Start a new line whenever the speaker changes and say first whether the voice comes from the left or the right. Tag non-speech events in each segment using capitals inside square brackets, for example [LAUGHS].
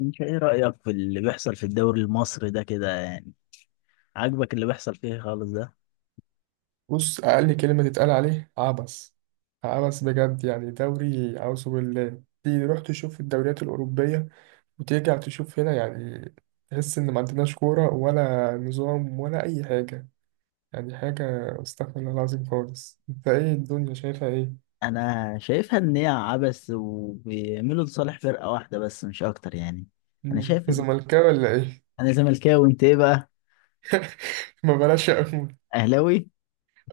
left: انت ايه رأيك في اللي بيحصل في الدوري المصري ده كده يعني؟ عاجبك اللي بيحصل فيه خالص ده؟
right: بص، أقل كلمة تتقال عليه عبث. عبث بجد، يعني دوري أعوذ بالله. تيجي تروح تشوف الدوريات الأوروبية وترجع تشوف هنا، يعني تحس إن ما عندناش كورة ولا نظام ولا أي حاجة. يعني حاجة، استغفر الله العظيم خالص. أنت إيه الدنيا شايفها إيه؟
left: انا شايفها ان هي عبث وبيعملوا لصالح فرقة واحدة بس مش اكتر يعني انا
right: مم.
left: شايف ان
right: زملكاوي ولا إيه؟
left: انا زملكاوي، انت ايه بقى؟
right: [LAUGHS] ما بلاش أقول.
left: اهلاوي.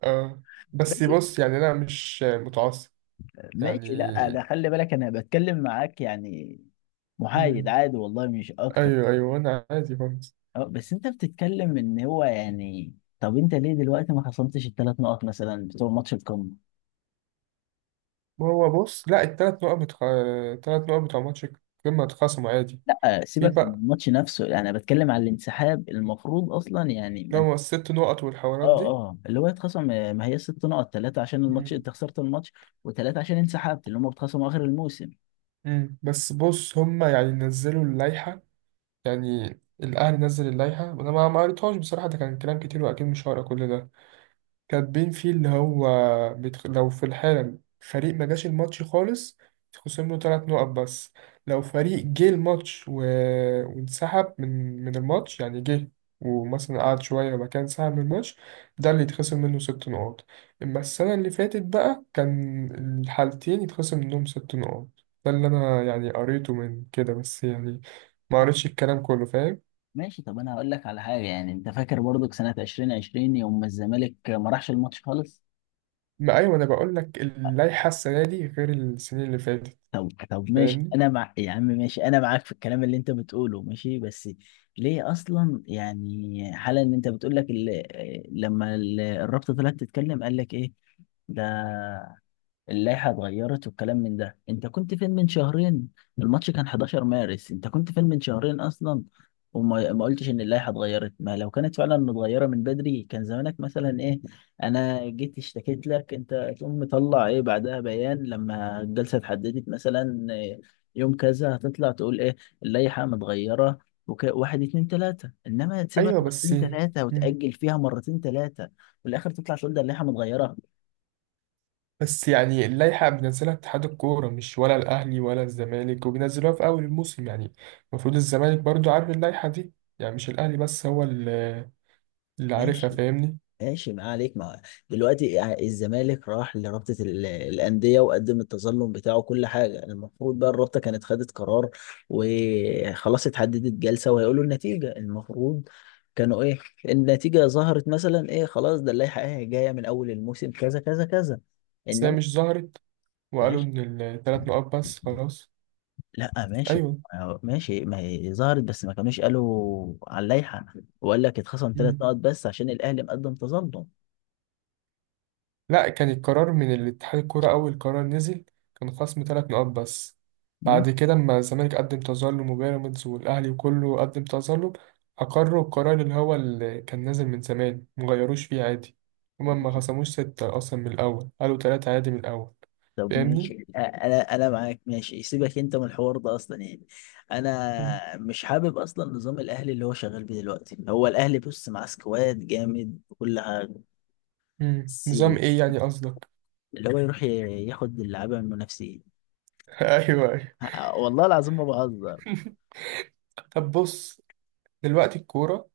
right: آه. بس
left: ماشي،
right: بص، يعني أنا مش متعصب. يعني
left: ماشي. لا ده خلي بالك، انا بتكلم معاك يعني، محايد
right: مم.
left: عادي والله، مش اكتر.
right: أيوه أيوه أنا عادي خالص.
left: اه، بس انت بتتكلم ان هو يعني، طب انت ليه دلوقتي ما خصمتش الثلاث نقط مثلا بتوع ماتش القمة؟
right: هو بص، لا التلات نقط التلات نقط بتوع ماتش القمة اتخصموا عادي.
left: لا
right: في
left: سيبك من
right: بقى
left: الماتش نفسه، انا بتكلم على الانسحاب المفروض اصلا يعني
right: اللي
left: من.
right: هو الست نقط
left: اه،
right: والحوارات دي.
left: اه، اللي هو يتخصم. ما هي ست نقط، ثلاثه عشان الماتش
right: مم.
left: انت خسرت الماتش، وثلاثه عشان انسحبت، اللي هم بيتخصموا اخر الموسم.
right: مم. بس بص، هما يعني نزلوا اللائحة، يعني الأهلي نزل اللائحة. أنا ما قريتهاش بصراحة، ده كان كلام كتير وأكيد مش هقرا كل ده. كاتبين فيه اللي هو لو في الحالم فريق ما جاش الماتش خالص، تخصم له ثلاث نقط بس. لو فريق جه الماتش و... وانسحب من الماتش، يعني جه ومثلا قعد شوية وبعد كده انسحب من الماتش، ده اللي يتخصم منه ست نقاط. أما السنة اللي فاتت بقى كان الحالتين يتخصم منهم ست نقاط. ده اللي أنا يعني قريته من كده، بس يعني ما قريتش الكلام كله، فاهم.
left: ماشي، طب انا هقول لك على حاجه يعني، انت فاكر برضك سنه 2020 يوم ما الزمالك ما راحش الماتش خالص؟
right: ما أيوة أنا بقول لك، اللائحة السنة دي غير السنين اللي فاتت،
left: طب، طب ماشي،
right: فاهمني.
left: انا مع يا عم، ماشي انا معاك في الكلام اللي انت بتقوله، ماشي بس ليه اصلا يعني حالا ان انت بتقول لك لما الرابطه طلعت تتكلم قال لك ايه؟ ده اللائحة اتغيرت والكلام من ده، انت كنت فين من شهرين؟ الماتش كان 11 مارس، انت كنت فين من شهرين اصلا؟ وما ما قلتش ان اللائحة اتغيرت. ما لو كانت فعلا متغيرة من بدري كان زمانك مثلا ايه؟ انا جيت اشتكيت لك، انت تقوم مطلع ايه بعدها بيان، لما الجلسة اتحددت مثلا يوم كذا هتطلع تقول ايه؟ اللائحة متغيرة. واحد اتنين تلاتة، انما
right: ايوه
left: تسيبك
right: بس
left: مرتين تلاتة
right: مم.
left: وتأجل فيها مرتين تلاتة، وفي الاخر تطلع تقول ده اللائحة متغيرة.
right: بس يعني اللائحه بينزلها اتحاد الكوره، مش ولا الاهلي ولا الزمالك، وبينزلوها في اول الموسم. يعني المفروض الزمالك برضو عارف اللائحه دي، يعني مش الاهلي بس هو اللي عارفها،
left: ماشي،
right: فاهمني.
left: ماشي ما عليك، ما دلوقتي يعني الزمالك راح لرابطة الأندية وقدم التظلم بتاعه كل حاجة، يعني المفروض بقى الرابطة كانت خدت قرار وخلاص، اتحددت جلسة وهيقولوا النتيجة. المفروض كانوا ايه؟ النتيجة ظهرت مثلا ايه؟ خلاص، ده اللائحة ايه جاية من أول الموسم كذا كذا كذا.
right: بس هي
left: إنما
right: مش ظهرت وقالوا
left: ماشي،
right: ان الثلاث نقاط بس، خلاص.
left: لا ماشي،
right: ايوه
left: ماشي ما هي ظهرت بس ما كانوش قالوا على اللائحة، وقال لك اتخصم ثلاث
right: مم.
left: نقط بس عشان الأهلي مقدم تظلم.
right: لا، كان القرار من الاتحاد الكورة، أول قرار نزل كان خصم تلات نقاط بس. بعد كده لما الزمالك قدم تظلم وبيراميدز والأهلي وكله قدم تظلم، أقروا القرار اللي هو اللي كان نازل من زمان، مغيروش فيه عادي. هما ما
left: ماشي.
right: خصموش ستة أصلا من الأول، قالوا تلاتة عادي من الأول.
left: طب
right: فاهمني؟
left: ماشي، انا معاك. ماشي، سيبك انت من الحوار ده اصلا، يعني
right: مم.
left: انا مش حابب اصلا نظام الاهلي اللي هو شغال بيه دلوقتي. هو الاهلي بص مع سكواد جامد كل حاجه،
right: مم.
left: بس
right: نظام إيه يعني قصدك؟
left: اللي هو يروح ياخد اللعيبه من المنافسين.
right: [LAUGHS] أيوه أيوه.
left: والله العظيم ما بهزر.
right: [LAUGHS] طب بص، دلوقتي الكورة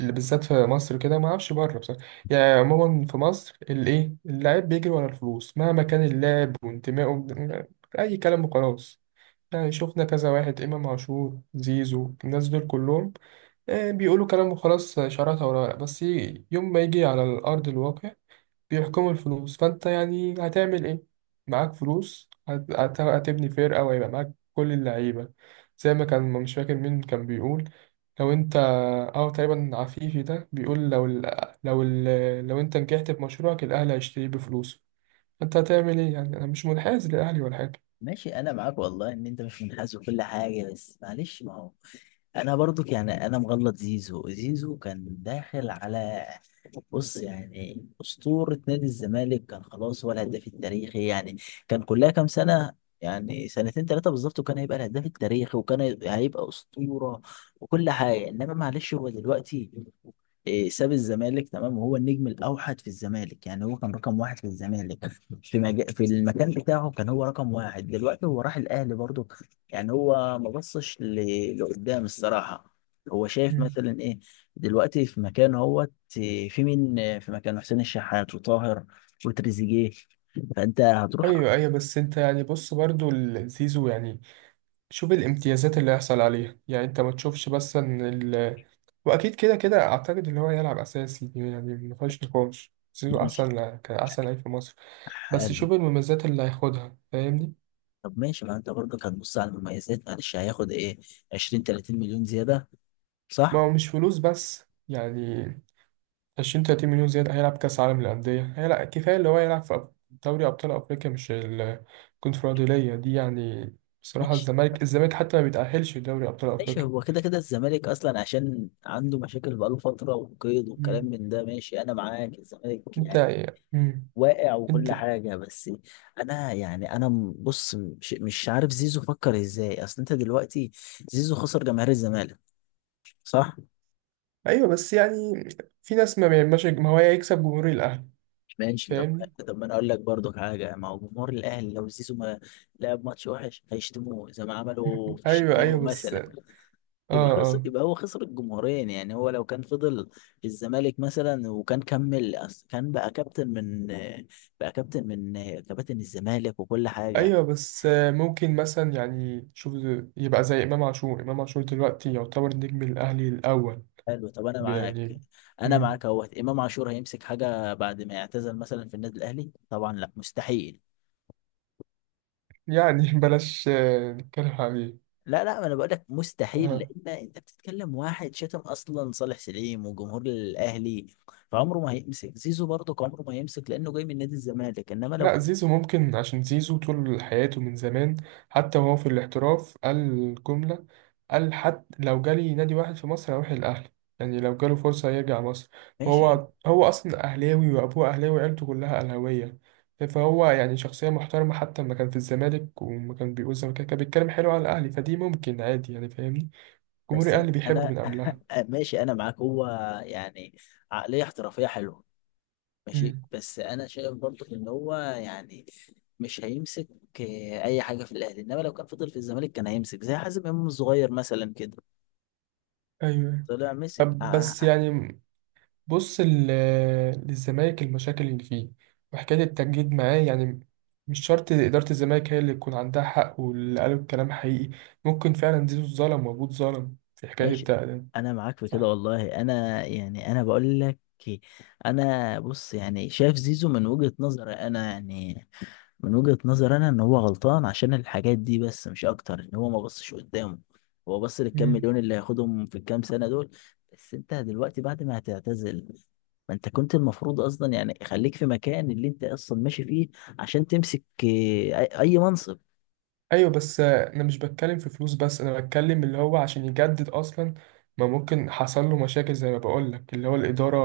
right: اللي بالذات في مصر كده، ما اعرفش بره بصراحه. يعني عموما في مصر الايه، اللاعب بيجري ورا الفلوس مهما كان اللاعب وانتمائه اي كلام وخلاص. يعني شفنا كذا واحد، امام عاشور، زيزو، الناس دول كلهم، آه، بيقولوا كلام وخلاص شراكه ولا بس يوم ما يجي على الارض الواقع بيحكموا الفلوس. فانت يعني هتعمل ايه، معاك فلوس هتبني فرقة وهيبقى معاك كل اللعيبة. زي ما كان مش فاكر مين كان بيقول، لو انت، او تقريبا عفيفي ده بيقول لو ال... لو انت نجحت في مشروعك الاهلي هيشتريه بفلوسه، انت هتعمل ايه؟ يعني انا مش منحاز للاهلي ولا حاجة.
left: ماشي انا معاك والله ان انت مش منحاز وكل حاجه، بس معلش، ما هو انا برضو يعني انا مغلط زيزو. زيزو كان داخل على، بص يعني أسطورة نادي الزمالك. كان خلاص هو الهداف التاريخي يعني، كان كلها كام سنة يعني، سنتين ثلاثة بالظبط، وكان هيبقى الهداف التاريخي وكان هيبقى أسطورة وكل حاجة. إنما معلش هو دلوقتي ساب الزمالك تمام، وهو النجم الأوحد في الزمالك، يعني هو كان رقم واحد في الزمالك في في المكان بتاعه، كان هو رقم واحد. دلوقتي هو راح الأهلي برضه، يعني هو ما بصش لقدام الصراحة. هو شايف
right: مم.
left: مثلا إيه دلوقتي في مكانه هو؟ في مين في مكان حسين الشحات وطاهر وتريزيجيه؟ فانت هتروح.
right: ايوه ايوه بس انت يعني، بص برضو زيزو يعني شوف الامتيازات اللي هيحصل عليها. يعني انت ما تشوفش بس ان، واكيد كده كده اعتقد اللي هو يلعب اساسي، يعني ما فيهاش نقاش زيزو
left: ماشي،
right: احسن، كان احسن لعيب في مصر. بس
left: حلو.
right: شوف المميزات اللي هياخدها، فاهمني.
left: طب ماشي، ما انت برضك هتبص على المميزات، معلش هياخد ايه؟ 20 30 مليون زياده،
right: ما
left: صح؟
right: هو مش فلوس بس يعني، 20 30 مليون زيادة، هيلعب كاس عالم للانديه، هيلعب كفايه اللي هو يلعب في دوري ابطال افريقيا مش الكونفدراليه دي. يعني بصراحه
left: ماشي،
right: الزمالك حتى ما بيتاهلش لدوري ابطال
left: ماشي،
right: افريقيا.
left: هو كده كده الزمالك اصلا عشان عنده مشاكل بقاله فتره وقيد والكلام
right: مم.
left: من ده. ماشي انا معاك، الزمالك
right: انت
left: يعني
right: مم.
left: واقع وكل
right: انت
left: حاجه، بس انا يعني انا بص، مش عارف زيزو فكر ازاي، اصل انت دلوقتي زيزو خسر جماهير الزمالك، صح؟
right: ايوه بس يعني، في ناس ما بيعملش، ما هو هيكسب جمهور الاهلي،
left: ماشي، طب،
right: فاهمني.
left: طب ما انا اقول لك برضو حاجه، ما هو جمهور الاهلي لو زيزو ما لعب ماتش وحش هيشتموه زي ما عملوا في
right: ايوه ايوه
left: الشناوي
right: بس
left: مثلا.
right: اه
left: يبقى خسر،
right: اه.
left: يبقى هو خسر الجمهورين، يعني هو لو كان فضل في الزمالك مثلا وكان كمل، أصل كان بقى كابتن من كباتن الزمالك وكل حاجه.
right: ايوه بس آه، ممكن مثلا يعني شوف، يبقى زي امام عاشور. امام عاشور دلوقتي يعتبر نجم الاهلي الاول،
left: حلو، طب انا معاك
right: يعني
left: انا
right: مم.
left: معاك اهوت امام عاشور هيمسك حاجه بعد ما يعتزل مثلا في النادي الاهلي؟ طبعا لا، مستحيل.
right: يعني [LAUGHS] بلاش آه، نتكلم عليه.
left: لا، لا، ما انا بقول لك مستحيل،
right: آه.
left: لان انت بتتكلم واحد شتم اصلا صالح سليم وجمهور الاهلي، فعمره ما هيمسك. زيزو برضه عمره ما هيمسك لانه جاي من نادي الزمالك، انما لو
right: لا
left: كان
right: زيزو ممكن، عشان زيزو طول حياته من زمان، حتى وهو في الاحتراف قال الجملة، قال حتى لو جالي نادي واحد في مصر هروح الأهلي، يعني لو جاله فرصة يرجع مصر.
left: ماشي.
right: وهو أصلا أهلاوي وأبوه أهلاوي وعيلته كلها أهلاوية، فهو يعني شخصية محترمة، حتى لما كان في الزمالك وما كان بيقول الزمالك كان بيتكلم حلو على الأهلي، فدي ممكن عادي يعني، فاهمني. جمهور
left: بس
right: الأهلي بيحبه
left: انا
right: من قبلها.
left: [LAUGHS] ماشي انا معاك، هو يعني عقليه احترافيه حلوه، ماشي.
right: امم
left: بس انا شايف برضه ان هو يعني مش هيمسك اي حاجه في الاهلي، انما لو كان فضل في الزمالك كان هيمسك زي حازم امام الصغير مثلا كده،
right: أيوه.
left: طلع مسك.
right: طب بس يعني بص للزمالك المشاكل اللي فيه وحكاية التجديد معاه، يعني مش شرط إدارة الزمالك هي اللي يكون عندها حق واللي قالوا الكلام حقيقي. ممكن فعلا زيزو اتظلم وأبوه اتظلم في حكاية
left: ماشي
right: التقديم.
left: انا معاك في كده
right: صح.
left: والله، انا يعني انا بقول لك، انا بص يعني شايف زيزو من وجهة نظري انا يعني من وجهة نظري انا ان هو غلطان عشان الحاجات دي، بس مش اكتر، ان هو ما بصش قدامه. هو بص للكام
right: مم.
left: مليون اللي هياخدهم في الكام سنة دول، بس انت دلوقتي بعد ما هتعتزل، ما انت كنت المفروض اصلا يعني خليك في مكان اللي انت اصلا ماشي فيه عشان تمسك أي منصب.
right: أيوة بس أنا مش بتكلم في فلوس بس، أنا بتكلم اللي هو عشان يجدد أصلا، ما ممكن حصل له مشاكل زي ما بقولك اللي هو الإدارة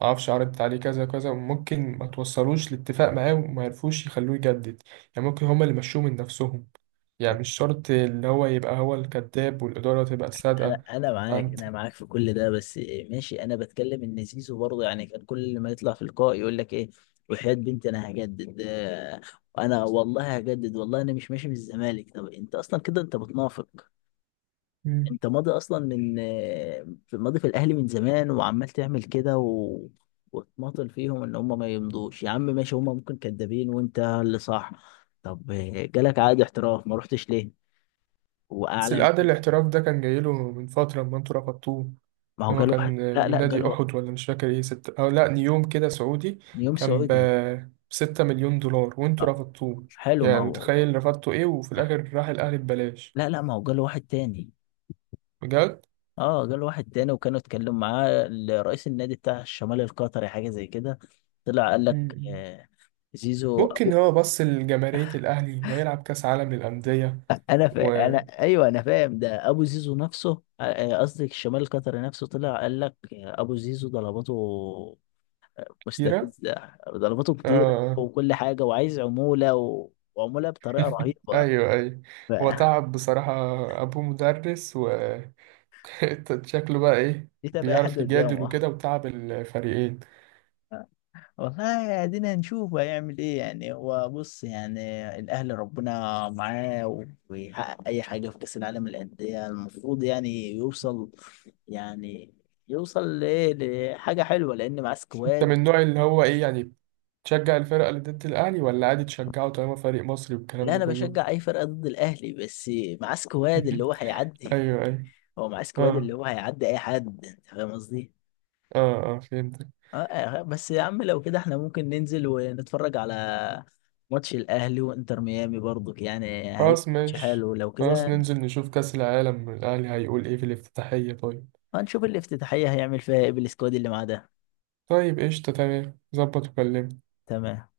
right: معرفش عرضت عليه كذا كذا، وممكن ما توصلوش لاتفاق معاه وما يعرفوش يخلوه يجدد. يعني ممكن هما اللي مشوه من نفسهم، يعني مش شرط اللي هو يبقى هو الكذاب والإدارة تبقى
left: انا
right: الصادقة.
left: انا معاك
right: أنت
left: انا معاك في كل ده، بس ماشي، انا بتكلم ان زيزو برضه يعني كان كل ما يطلع في اللقاء يقول لك ايه؟ وحياة بنتي انا هجدد، انا والله هجدد، والله انا مش ماشي من الزمالك. طب انت اصلا كده انت بتنافق،
right: مم.
left: انت ماضي اصلا من آه، في- ماضي في الاهلي من زمان، وعمال تعمل كده وتماطل فيهم ان هم ما يمضوش. يا عم ماشي، هم ممكن كدابين وانت اللي صح. طب، جالك عقد احتراف ما رحتش ليه؟
right: بس
left: واعلى من،
right: القعد الاحتراف ده كان جايله من فترة لما انتوا رفضتوه،
left: ما هو
right: اللي هو
left: جاله
right: كان
left: واحد. لا،
right: من
left: لا،
right: نادي
left: جاله
right: أحد ولا مش فاكر ايه ستة، أو لأ نيوم كده سعودي،
left: نيوم
right: كان
left: سعودي.
right: بـ6 مليون دولار وانتوا
left: آه،
right: رفضتوه.
left: حلو ما
right: يعني
left: هو.
right: متخيل رفضتوا ايه وفي الآخر راح الأهلي ببلاش.
left: لا، لا، ما هو جاله واحد تاني.
right: بجد؟
left: اه، جاله واحد تاني، وكانوا اتكلموا معاه رئيس النادي بتاع الشمال القطري، حاجة زي كده. طلع قال لك
right: مم.
left: آه، زيزو
right: ممكن
left: ابو.
right: هو بص لجماهيرية الأهلي ويلعب كأس عالم للأندية.
left: انا انا ايوه انا فاهم، ده ابو زيزو نفسه. قصدي الشمال القطري نفسه طلع قال لك، ابو زيزو ضرباته
right: وكتيرة.
left: مستفزة، ضرباته كتيرة
right: آه
left: وكل حاجة، وعايز عمولة وعمولة بطريقة رهيبة.
right: ايوه ايوه. هو
left: فدي
right: تعب بصراحة، ابوه مدرس و [LAUGHS] شكله بقى ايه،
left: تبقى أي حد [LAUGHS]
right: بيعرف يجادل
left: قدامه.
right: وكده وتعب الفريقين.
left: آه. والله ادينا نشوف هيعمل ايه، يعني هو بص يعني الاهلي ربنا معاه ويحقق اي حاجه في كاس العالم للانديه. المفروض يعني يوصل، يعني يوصل لحاجه حلوه لان معاه
right: انت من
left: سكواد.
right: النوع اللي هو ايه يعني، تشجع الفرقة اللي ضد الاهلي ولا عادي تشجعه طالما فريق مصري والكلام
left: لا،
right: ده
left: انا
right: كله؟
left: بشجع اي فرقه ضد الاهلي، بس معاه سكواد اللي
right: [LAUGHS]
left: هو هيعدي.
right: ايوه ايوه
left: هو معاه سكواد
right: اه
left: اللي هو هيعدي اي حد، انت فاهم قصدي؟
right: اه. اه فهمتك.
left: بس يا عم لو كده احنا ممكن ننزل ونتفرج على ماتش الاهلي وانتر ميامي، برضو يعني هيبقى
right: خلاص
left: ماتش
right: ماشي.
left: حلو لو
right: خلاص
left: كده.
right: ننزل نشوف كأس العالم، الاهلي هيقول ايه في الافتتاحية، طيب.
left: هنشوف الافتتاحية هيعمل فيها ايه بالسكواد اللي معاه ده.
right: طيب قشطة تمام ظبط وكلمني.
left: تمام.